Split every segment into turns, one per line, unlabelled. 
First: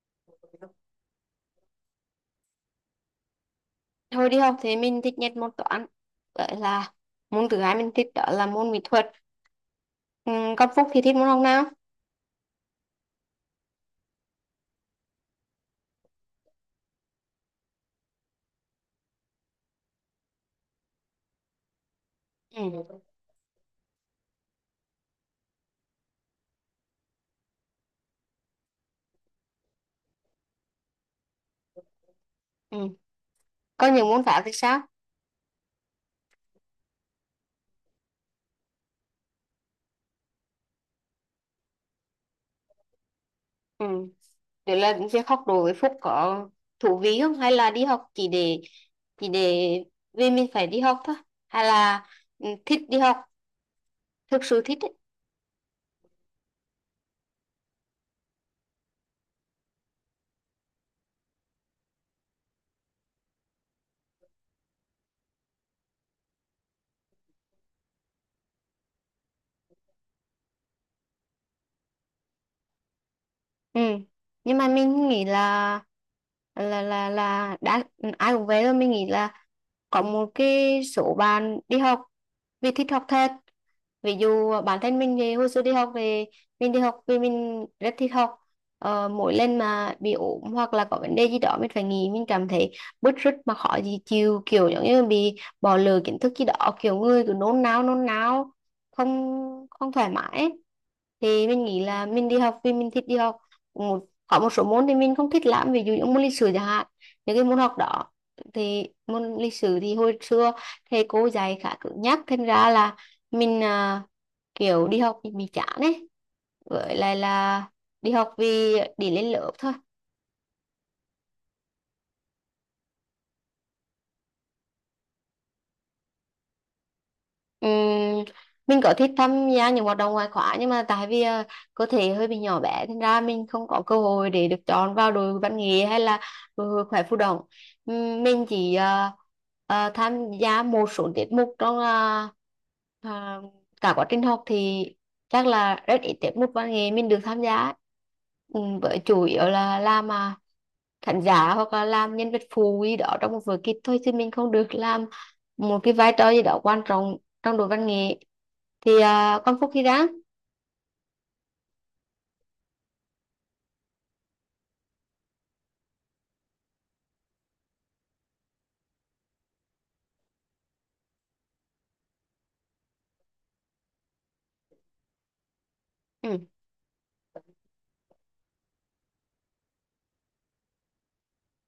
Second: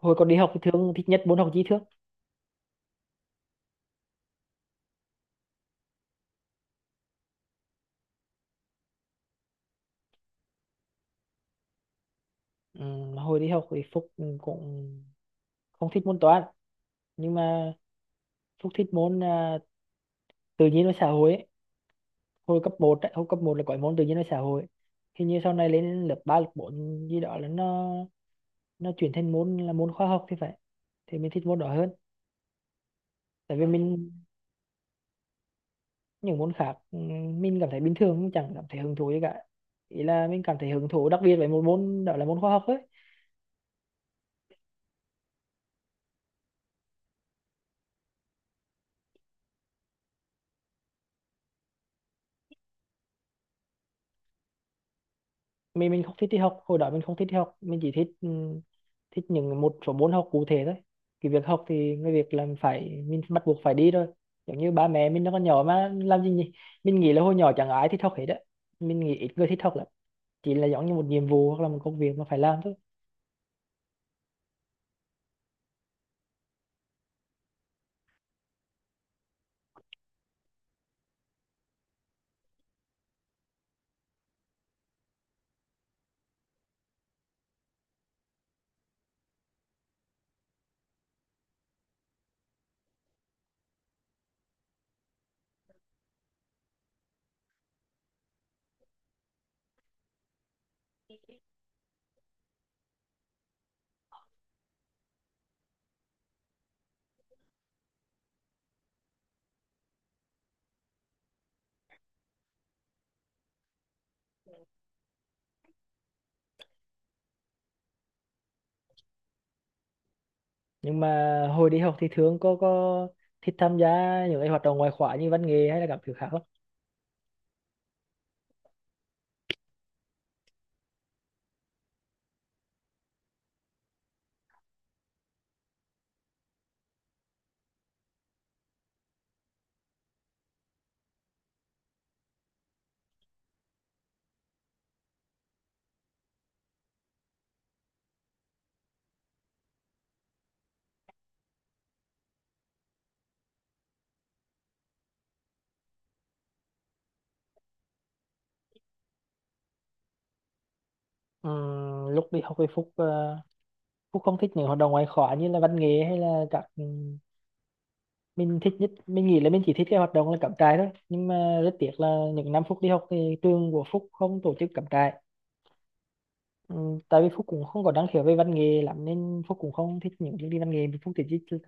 Hồi còn đi học thì thường thích nhất môn học tri thức.
Thôi đi học thì mình thích nhất môn toán. Vậy là môn thứ hai mình thích đó là môn mỹ thuật. ừ, Còn Phúc thì thích môn học nào?
Hồi đi học thì Phúc cũng không thích môn toán, nhưng mà Phúc thích môn tự nhiên và xã hội ấy. Hồi cấp một
Ừ.
ấy, hồi cấp một là có cái môn tự nhiên và xã hội. Hình như sau này lên lớp 3 lớp 4 gì đó là nó chuyển thành môn là môn khoa học thì phải, thì mình thích môn đó hơn.
Ừ.
Tại vì
Còn những
mình,
môn khác thì sao?
những môn khác mình cảm thấy bình thường, mình chẳng cảm thấy hứng thú gì cả. Ý là mình cảm thấy hứng thú đặc biệt với một môn đó là môn khoa học ấy.
Ừ. Đấy là việc học đối với Phúc có thú vị không? Hay là đi học chỉ để vì mình phải đi học thôi, hay là thích đi học, thực sự thích ấy.
Mình không thích đi học, hồi đó mình không thích đi học, mình chỉ thích thích những một số môn học cụ thể thôi. Cái việc học thì cái việc làm phải mình bắt buộc phải đi thôi. Giống như ba mẹ mình nó còn nhỏ mà làm gì nhỉ. Mình nghĩ là hồi nhỏ chẳng ai thích học hết á, mình nghĩ ít người thích học lắm, chỉ là giống như một nhiệm vụ hoặc là một công việc mà phải làm thôi.
Ừ. Nhưng mà mình nghĩ là đã ai cũng vậy rồi, mình nghĩ là có một cái số bạn đi học vì thích học thật. Ví dụ bản thân mình thì hồi xưa đi học thì mình đi học vì mình rất thích học. Mỗi lần mà bị ốm hoặc là có vấn đề gì đó mình phải nghỉ, mình cảm thấy bứt rứt mà khó gì chịu, kiểu giống như bị bỏ lỡ kiến thức gì đó, kiểu người cứ nôn nao nôn nao, không không thoải mái ấy. Thì mình nghĩ là mình đi học vì mình thích đi học. Có một số môn thì mình không thích lắm, ví dụ như môn lịch sử chẳng hạn, những cái môn học đó. Thì môn lịch sử thì hồi xưa thầy cô dạy khá cứng nhắc, thành ra là mình kiểu đi học thì bị chán ấy, với lại là đi học vì để lên lớp thôi.
Nhưng mà hồi đi học thì thường có thích tham gia những cái hoạt động ngoại khóa như văn nghệ hay là các thứ khác lắm.
Ừm, mình có thích tham gia những hoạt động ngoại khóa, nhưng mà tại vì cơ thể hơi bị nhỏ bé, thành ra mình không có cơ hội để được chọn vào đội văn nghệ hay là đội hội khỏe phù đồng. Mình chỉ tham gia một số tiết mục trong ờ, cả quá trình học thì chắc là rất ít tiết mục văn nghệ mình được tham gia ấy. Với chủ yếu là làm khán giả hoặc là làm nhân vật phụ gì đó trong một vở kịch, thôi chứ mình không được làm một cái vai trò gì đó quan trọng trong đội văn nghệ. Thì con Phúc khi ra.
Lúc đi học thì Phúc không thích những hoạt động ngoại khóa như là văn nghệ hay là các, mình thích nhất, mình nghĩ là mình chỉ thích cái hoạt động là cắm trại thôi, nhưng mà rất tiếc là những năm Phúc đi học thì trường của Phúc không tổ chức cắm trại.
Ừ.
ừ, Tại vì Phúc cũng không có năng khiếu về văn nghệ lắm nên Phúc cũng không thích những chương trình văn nghệ, Phúc chỉ thích,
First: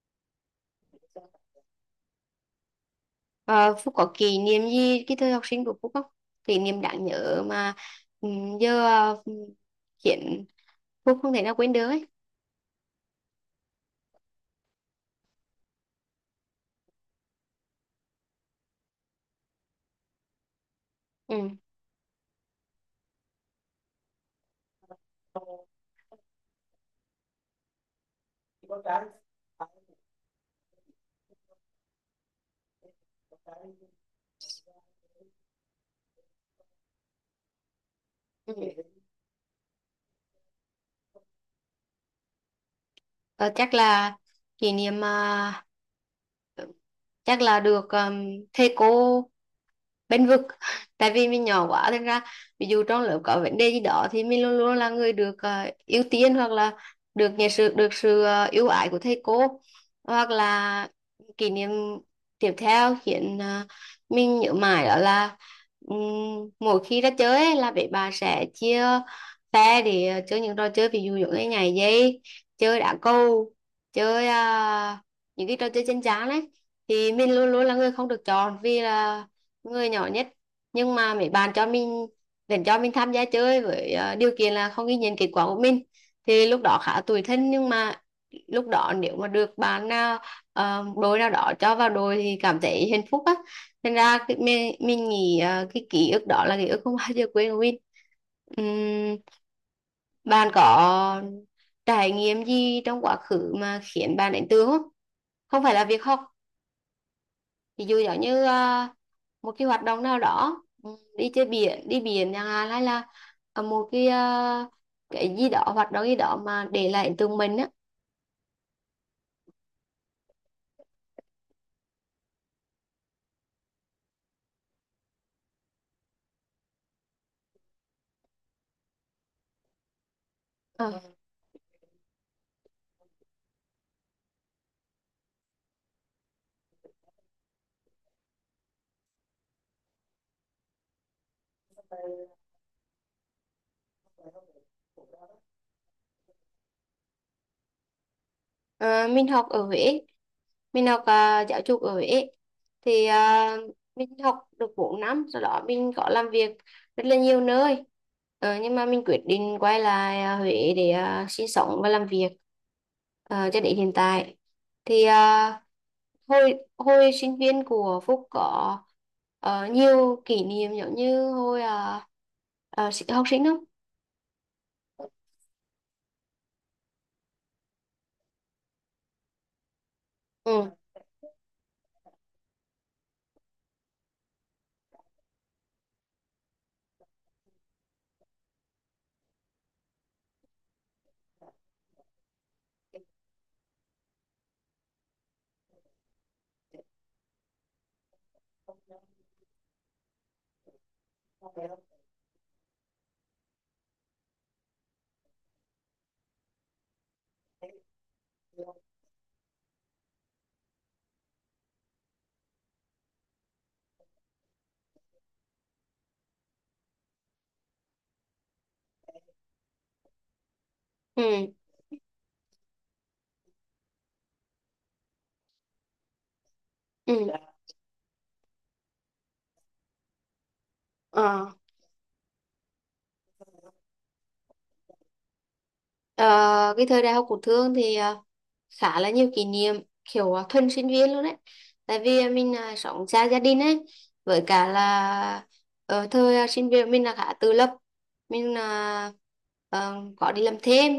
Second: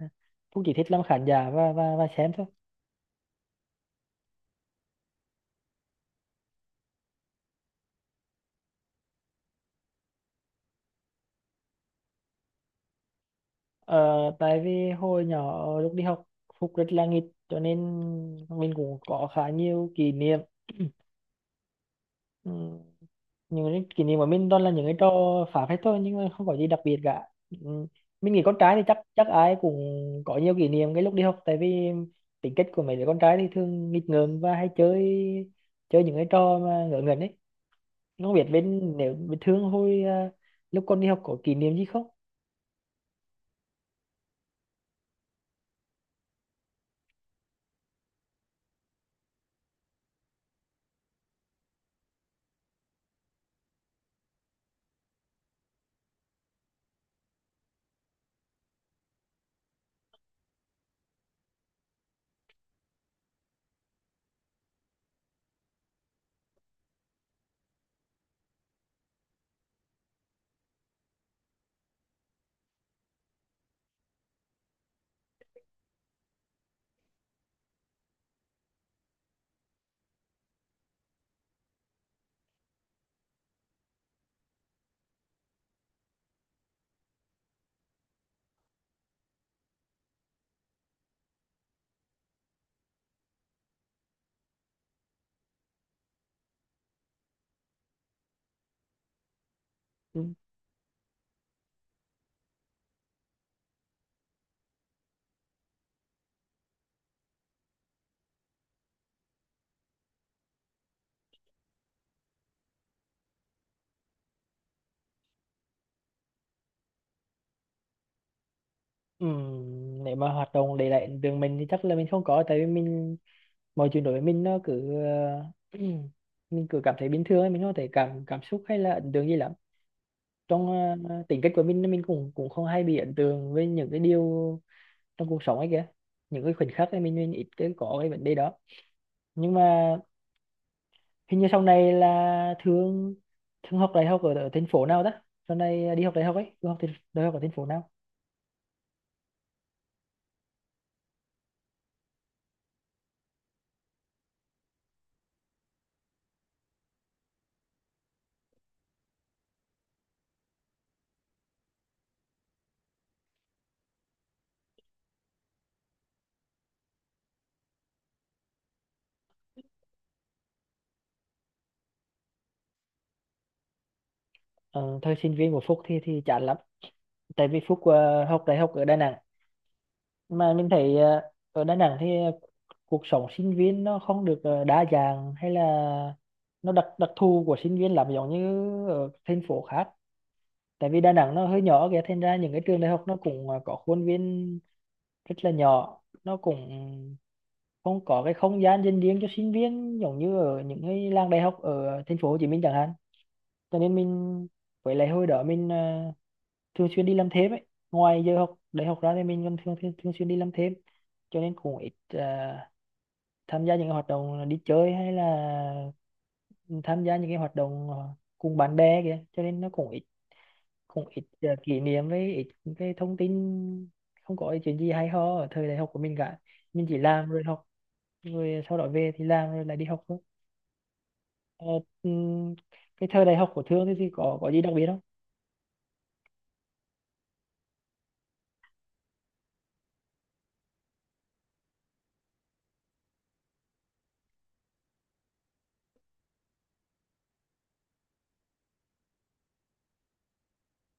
Phúc chỉ thích làm khán giả và và xem thôi.
Ờ, Phúc có kỷ niệm gì cái thời học sinh của Phúc không, kỷ niệm đáng nhớ mà ừ, giờ khiến Phúc không thể nào quên được ấy?
ờ, Tại vì hồi nhỏ lúc đi học Phúc rất là nghịch, cho nên mình cũng có khá nhiều kỷ niệm.
Ừ.
Ừ. Những cái kỷ niệm của mình toàn là những cái trò phá phách thôi, nhưng mà không có gì đặc biệt cả. Ừ, mình nghĩ con trai thì chắc chắc ai cũng có nhiều kỷ niệm cái lúc đi học, tại vì tính cách của mấy đứa con trai thì thường nghịch ngợm và hay chơi, chơi những cái trò mà ngớ ngẩn ấy. Không biết
Ừ.
bên Thương hồi lúc con đi học có kỷ niệm gì không.
Ờ, Chắc là kỷ niệm chắc là được thầy cô bênh vực tại vì mình nhỏ quá, thành ra ví dụ trong lớp có vấn đề gì đó thì mình luôn luôn là người được ưu tiên, hoặc là được sự ưu ái của thầy cô. Hoặc là kỷ niệm tiếp theo khiến mình nhớ mãi đó là, mỗi khi ra chơi ấy, là bé bà sẽ chia phe để chơi những trò chơi, ví dụ như nhảy dây, chơi đá cầu, chơi những cái trò chơi trên trán đấy. Thì mình luôn luôn là người không được chọn vì là người nhỏ nhất, nhưng mà mấy bạn cho mình vẫn cho mình tham gia chơi với điều kiện là không ghi nhận kết quả của mình. Thì lúc đó khá tủi thân, nhưng mà lúc đó nếu mà được bạn nào, đội nào đó cho vào đội thì cảm thấy hạnh phúc á. Nên ra mình nghĩ cái ký ức đó là ký ức không bao giờ quên của mình. Ừm,
Ừ.
Bạn có trải nghiệm gì trong quá khứ mà khiến bạn ấn tượng không? Không phải là việc học, ví dụ giống như một cái hoạt động nào đó, đi biển chẳng hạn, hay là một cái cái gì đó, hoạt động gì đó mà để lại ấn tượng mình á.
Ừ. Nếu mà hoạt động để lại trường mình thì chắc là mình không có, tại vì mình, mọi chuyện đối với mình nó cứ mình cứ cảm thấy bình thường ấy, mình không thể cảm, cảm xúc hay là ấn tượng gì lắm trong,
Ờ,
tính cách của mình cũng cũng không hay bị ấn tượng với những cái điều trong cuộc sống ấy kìa, những cái khoảnh khắc ấy mình ít cái có cái vấn đề đó. Nhưng mà hình như sau này là thương thương học đại học ở, ở thành phố nào đó, sau này đi học đại học ấy Thương học thì- đại học ở thành phố nào?
Ờ, mình học ở Huế, mình học giáo dục ở Huế. Thì mình học được 4 năm, sau đó mình có làm việc rất là nhiều nơi. Nhưng mà mình quyết định quay lại Huế để sinh sống và làm việc, cho đến hiện tại. Thì hồi hồi sinh viên của Phúc có nhiều kỷ niệm giống như hồi học sinh không?
Ờ, Thời sinh viên của Phúc thì chán lắm, tại vì Phúc học đại học ở Đà Nẵng. Mà
Ừ.
mình thấy ở Đà Nẵng thì cuộc sống sinh viên nó không được đa dạng hay là, nó đặc đặc thù của sinh viên làm giống như ở thành phố khác. Tại vì Đà Nẵng nó hơi nhỏ kìa, thành ra những cái trường đại học nó cũng có khuôn viên rất là nhỏ, nó cũng không có cái không gian dành riêng cho sinh viên giống như ở những cái làng đại học ở thành phố Hồ Chí Minh chẳng hạn. Cho nên mình, với lại hồi đó mình thường xuyên đi làm thêm ấy, ngoài giờ học đại học ra thì mình còn thường thường, thường xuyên đi làm thêm. Cho nên cũng ít tham gia những cái hoạt động đi chơi hay là tham gia những cái hoạt động cùng bạn bè kìa, cho nên nó cũng ít, cũng ít
Ừ.
kỷ niệm với ít những cái thông tin. Không có cái chuyện gì hay ho ở thời đại học của mình cả, mình chỉ
Ừ.
làm rồi học, rồi sau đó về thì làm rồi lại đi học thôi.
Ờ.
ờ, ừm, cái thời đại học của Thương thì có gì đặc biệt không?
Ờ, cái thời đại học của Thương thì khá là nhiều kỷ niệm, kiểu thuần sinh viên luôn đấy. Tại vì mình sống xa gia đình ấy, với cả là ở thời sinh viên mình là khá tự lập. Mình ờ, có đi làm thêm,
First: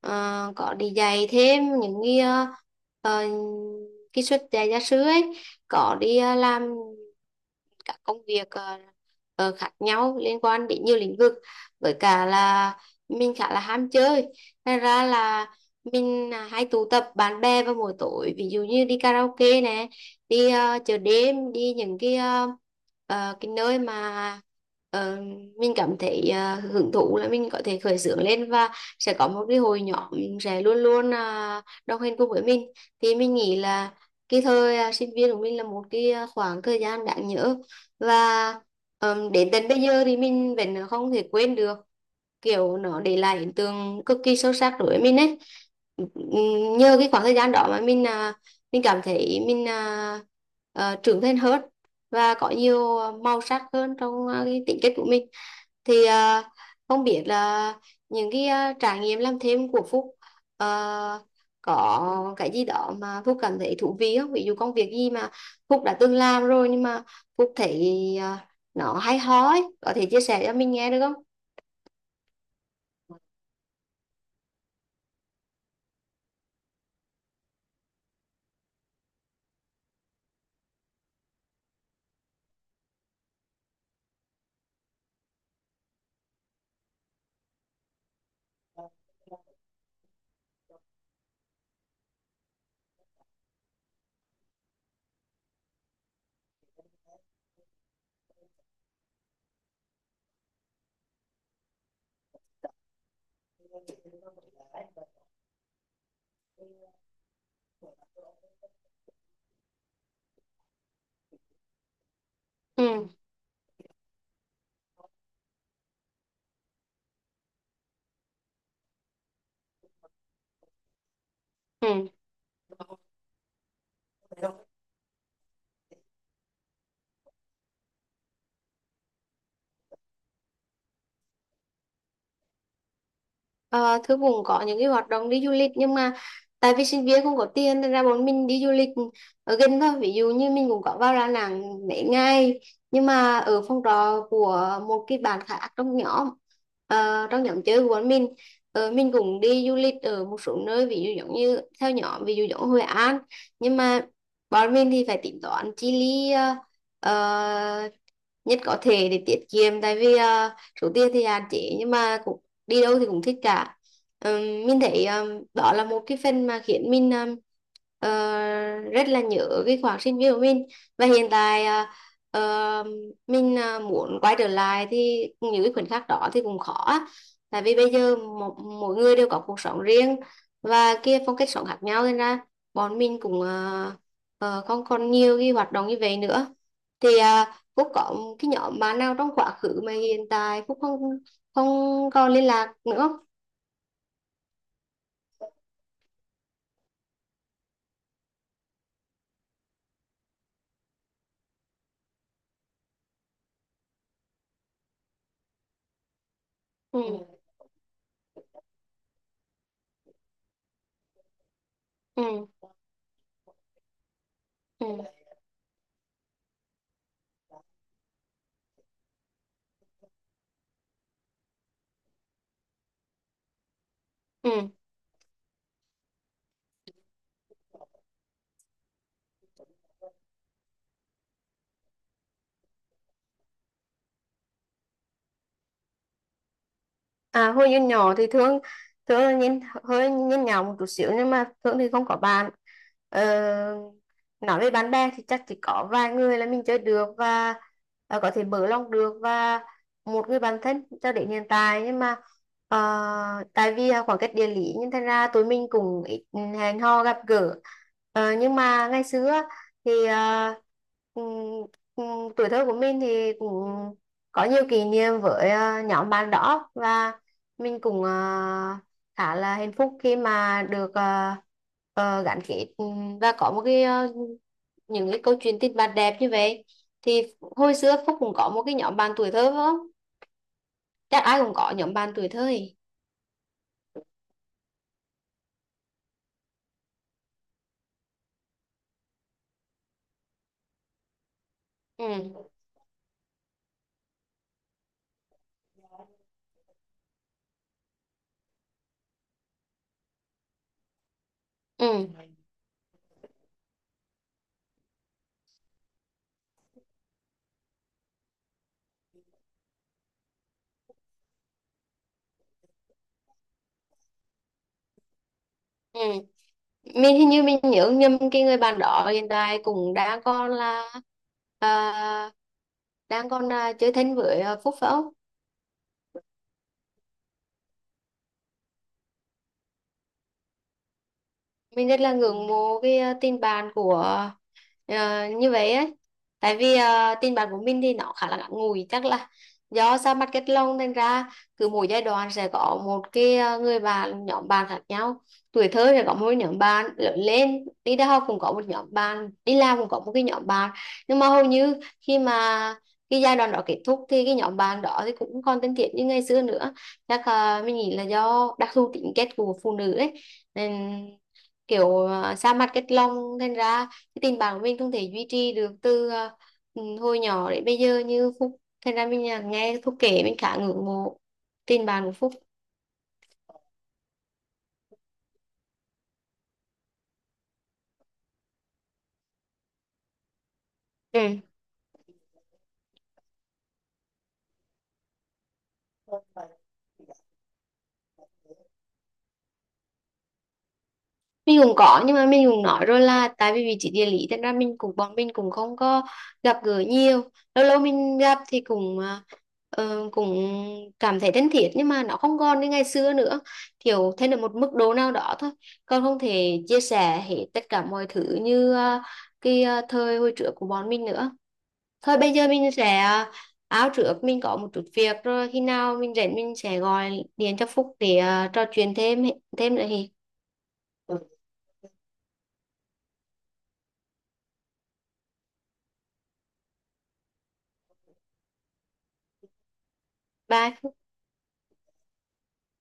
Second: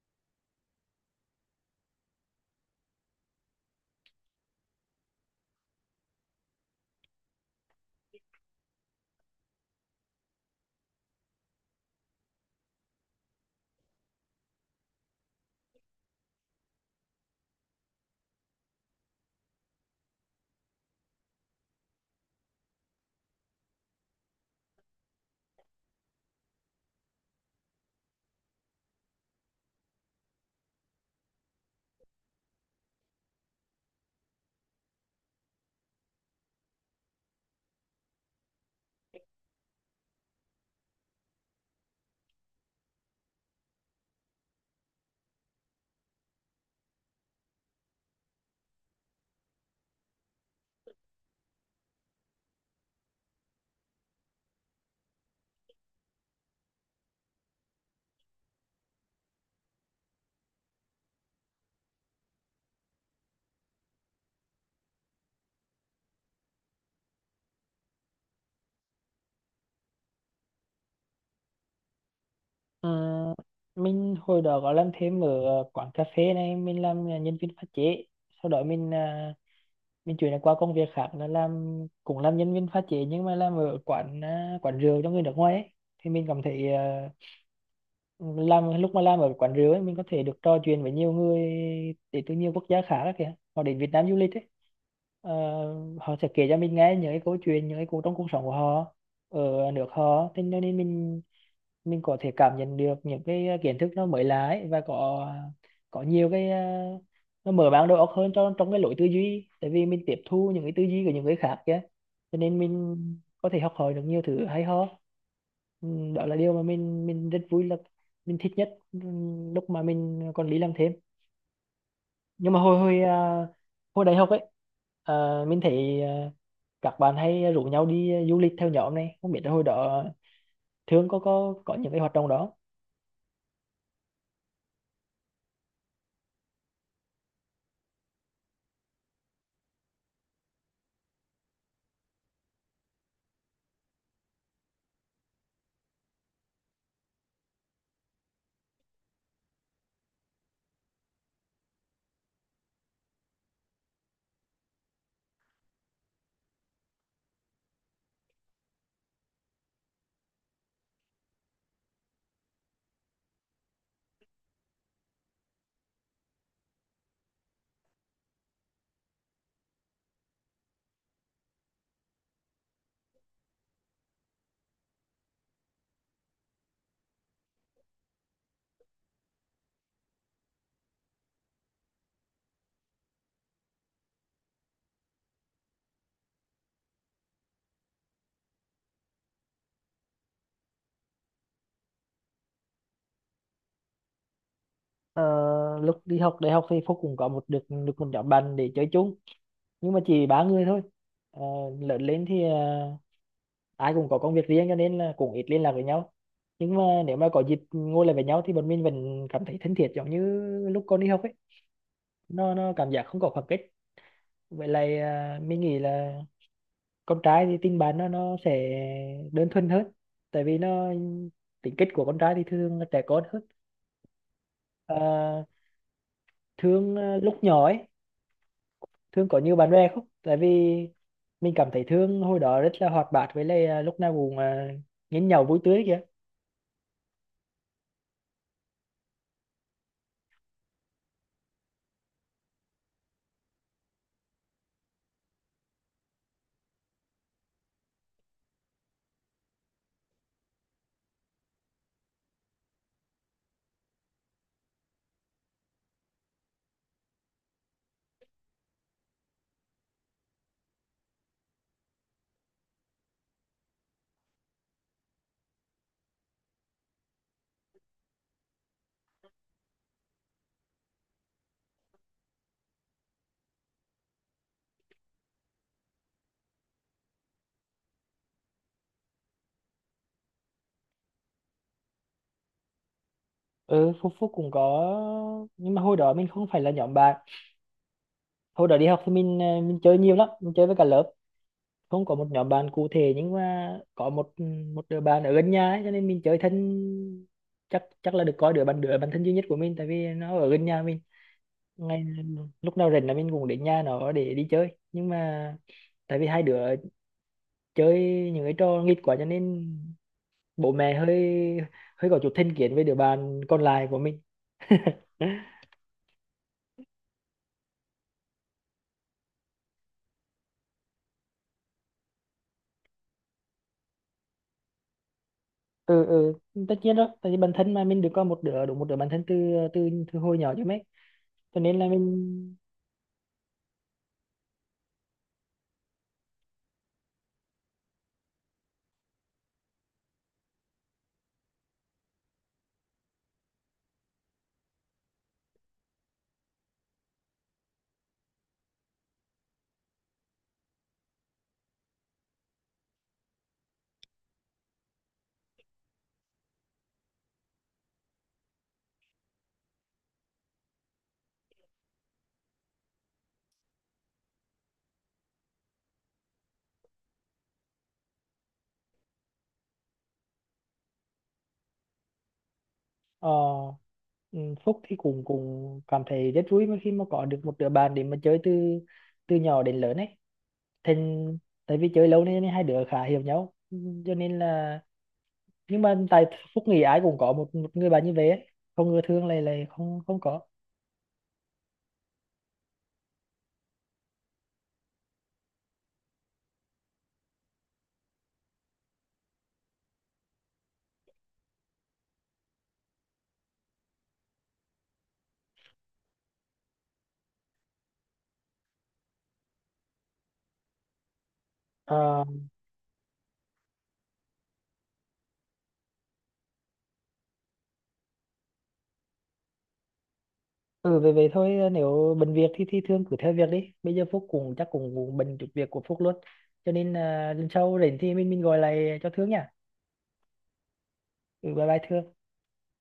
ờ, có đi dạy thêm những cái ờ, cái suất dạy gia sư ấy, có đi làm các công việc khác nhau liên quan đến nhiều lĩnh vực. Với cả là mình khá là ham chơi. Thật ra là mình hay tụ tập bạn bè vào buổi tối, ví dụ như đi karaoke nè, đi chợ đêm, đi những cái cái nơi mà ờ, mình cảm thấy hưởng thụ, là mình có thể khởi xướng lên và sẽ có một cái hội nhóm sẽ luôn luôn đồng hành cùng với mình. Thì mình nghĩ là cái thời sinh viên của mình là một cái khoảng thời gian đáng nhớ, và đến tận bây giờ thì mình vẫn không thể quên được, kiểu nó để lại ấn tượng cực kỳ sâu sắc đối với mình ấy. Nhờ cái khoảng thời gian đó mà mình mình cảm thấy mình trưởng thành hơn, và có nhiều màu sắc hơn trong cái tính cách của mình. Thì không biết là những cái trải nghiệm làm thêm của Phúc à, có cái gì đó mà Phúc cảm thấy thú vị không, ví dụ công việc gì mà Phúc đã từng làm rồi nhưng mà Phúc thấy à, nó hay ho ấy, có thể chia sẻ cho mình nghe được không?
Ờ, mình hồi đó có làm thêm ở quán cà phê này, mình làm nhân viên pha chế. Sau đó mình chuyển qua công việc khác là làm, cũng làm nhân viên pha chế nhưng mà làm ở quán rượu cho người nước ngoài ấy. Thì mình cảm thấy làm lúc mà làm ở quán rượu ấy, mình có thể được trò chuyện với nhiều người đến từ nhiều quốc gia khác ấy kìa, họ đến Việt Nam du lịch ấy. Ờ, họ sẽ kể cho mình nghe những cái câu chuyện, những cái câu trong cuộc sống của họ ở nước họ thế, cho nên mình có thể cảm nhận được những cái kiến thức nó mới lạ ấy, và có nhiều cái nó mở mang đầu óc hơn trong trong cái lối tư duy, tại vì mình tiếp thu những cái tư duy của những người khác kia, cho nên mình
Ừ.
có thể học hỏi được nhiều thứ hay ho. Ừ, đó là điều mà mình rất vui, là mình thích nhất, lúc mà mình còn đi làm thêm.
Ừ.
Nhưng mà hồi hồi à, hồi đại học ấy, à, mình thấy các bạn hay rủ nhau đi du lịch theo nhóm này, không biết là hồi đó Thương có có những cái hoạt động đó.
Ờ, Thư cũng có những cái hoạt động đi du lịch, nhưng mà tại vì sinh viên không có tiền nên ra bọn mình đi du lịch ở gần thôi. Ví dụ như mình cũng có vào Đà Nẵng mấy ngày, nhưng mà ở phòng trọ của một cái bạn khác trong nhóm, trong nhóm chơi của bọn mình. Mình cũng đi du lịch ở một số nơi ví dụ giống như theo nhóm, ví dụ giống Hội An. Nhưng mà bọn mình thì phải tính toán chi lý ờ, nhất có thể để tiết kiệm, tại vì số tiền thì hạn chế, nhưng mà cũng đi đâu thì cũng thích cả. Mình thấy đó là một cái phần mà khiến mình ờ, rất là nhớ cái khoảng sinh viên của mình, và hiện tại ờ, mình muốn quay trở lại thì những cái khoảnh khắc đó thì cũng khó á. Tại vì bây giờ mỗi người đều có cuộc sống riêng, và kia phong cách sống khác nhau nên ra bọn mình cũng không còn nhiều cái hoạt động như vậy nữa. Thì Phúc có cái nhóm bạn nào trong quá khứ mà hiện tại Phúc không không còn liên lạc nữa?
Ờ, lúc đi học đại học thì Phúc cũng có một, được được một nhóm bạn để chơi chung nhưng mà chỉ ba người thôi. Ờ, lớn lên thì ai cũng có công việc riêng cho nên là cũng ít liên lạc với nhau. Nhưng mà
Ừ.
nếu mà có dịp ngồi lại với nhau thì bọn mình vẫn cảm thấy thân thiết giống như lúc còn đi học ấy,
Ừ.
nó cảm giác không có khoảng cách. Vậy là
Ừ.
mình nghĩ là con trai thì tình bạn nó sẽ đơn thuần hơn, tại vì nó, tính cách của con trai thì thường là trẻ con hơn.
Ừ.
Ờ, lúc nhỏ ấy, Thương có nhiều bạn bè không? Tại vì mình cảm thấy Thương hồi đó rất là hoạt bát, với lại lúc nào cũng nhẽn nhẽo vui tươi kìa.
À, hồi nhỏ nhỏ thì Thương, Thương là nhìn nhỏ một chút xíu, nhưng mà Thương thì không có bạn. ờ, nói về bạn bè thì chắc chỉ có vài người là mình chơi được và có thể mở lòng được, và một người bạn thân cho đến hiện tại. Nhưng mà ờ, tại vì là khoảng cách địa lý nên thành ra tụi mình cũng ít hẹn hò gặp gỡ. Nhưng mà ngày xưa thì ừm, tuổi thơ của mình thì cũng có nhiều kỷ niệm với nhóm bạn đó, và mình cũng khá là hạnh phúc khi mà được gắn kết và có một cái những cái câu chuyện tình bạn đẹp như vậy. Thì hồi xưa Phúc cũng có một cái nhóm bạn tuổi thơ phải không, chắc ai cũng có nhóm bạn tuổi thơ ấy.
Ừ, Phúc Phúc cũng có, nhưng mà hồi đó mình không phải là nhóm bạn. Hồi đó đi học thì mình chơi nhiều lắm, mình chơi với cả lớp. Không có một nhóm
Ừ.
bạn cụ thể nhưng mà có một, một đứa bạn ở gần nhà ấy, cho nên mình chơi thân, chắc chắc là được coi đứa bạn thân duy nhất của mình tại vì nó ở gần nhà mình.
Ừ.
Ngày lúc nào rảnh là mình cũng đến nhà nó để đi chơi. Nhưng mà tại vì hai đứa chơi những cái trò nghịch quá, cho nên bố mẹ hơi, hơi có chút thành kiến với đứa bạn còn lại của mình.
Ừ. Mình hình như mình nhớ nhầm cái người bạn đó hiện tại cũng đang còn là ờ, đang còn chơi thân với Phúc phải không?
Ừ, ừ, tất nhiên đó, tại vì bản thân mà mình được có một đứa, đúng một đứa bản thân từ, từ hồi nhỏ chứ mấy, cho nên là
Mình rất là
mình.
ngưỡng mộ cái tình bạn của như vậy ấy. Tại vì tình bạn của mình thì nó khá là ngắn ngủi, chắc là do ra mặt kết long nên ra cứ mỗi giai đoạn sẽ có một cái người bạn, nhóm bạn khác nhau. Tuổi thơ sẽ có một nhóm bạn, lớn lên đi đại học cũng có một nhóm bạn, đi làm cũng có một cái nhóm bạn. Nhưng mà hầu như khi mà cái giai đoạn đó kết thúc thì cái nhóm bạn đó thì cũng không còn thân thiết như ngày xưa nữa. Chắc mình nghĩ là do đặc thù tính cách của phụ nữ ấy, nên kiểu xa mặt cách lòng, thành ra cái tình bạn của mình không thể duy trì được từ hồi nhỏ đến bây giờ như Phúc. Thành ra mình nghe Phúc kể mình khá ngưỡng mộ tình bạn của Phúc.
ờ, ừ, Phúc thì cũng cũng cảm thấy rất vui mà khi mà có được một đứa bạn để mà chơi từ, từ nhỏ đến lớn ấy, thành,
Ừ.
tại vì chơi lâu nên hai đứa khá hiểu nhau. Ừ, cho nên là, nhưng mà tại Phúc nghĩ ai cũng có một, một người bạn như vậy ấy. Không ngừa Thương này lại lại không không có.
Mình cũng có, nhưng mà mình cũng nói rồi là tại vì vị trí địa lý, thế ra mình cũng bọn mình cũng không có gặp gỡ nhiều. Lâu lâu mình gặp thì cũng cũng cảm thấy thân thiết, nhưng mà nó không còn như ngày xưa nữa, kiểu thêm được một mức độ nào đó thôi, còn không thể chia sẻ hết tất cả mọi thứ như cái thời hồi trước của bọn mình nữa. Thôi bây giờ mình sẽ áo trước mình có một chút việc rồi, khi nào mình rảnh mình sẽ gọi điện cho Phúc để trò chuyện thêm thêm nữa thì
Ừ về về thôi, nếu bận việc thì Thương cứ theo việc đi, bây giờ Phúc cũng chắc cũng bận chút việc của Phúc luôn, cho nên lần sau rảnh thì mình gọi lại cho Thương nha.
bye.
Ừ, bye bye Thương.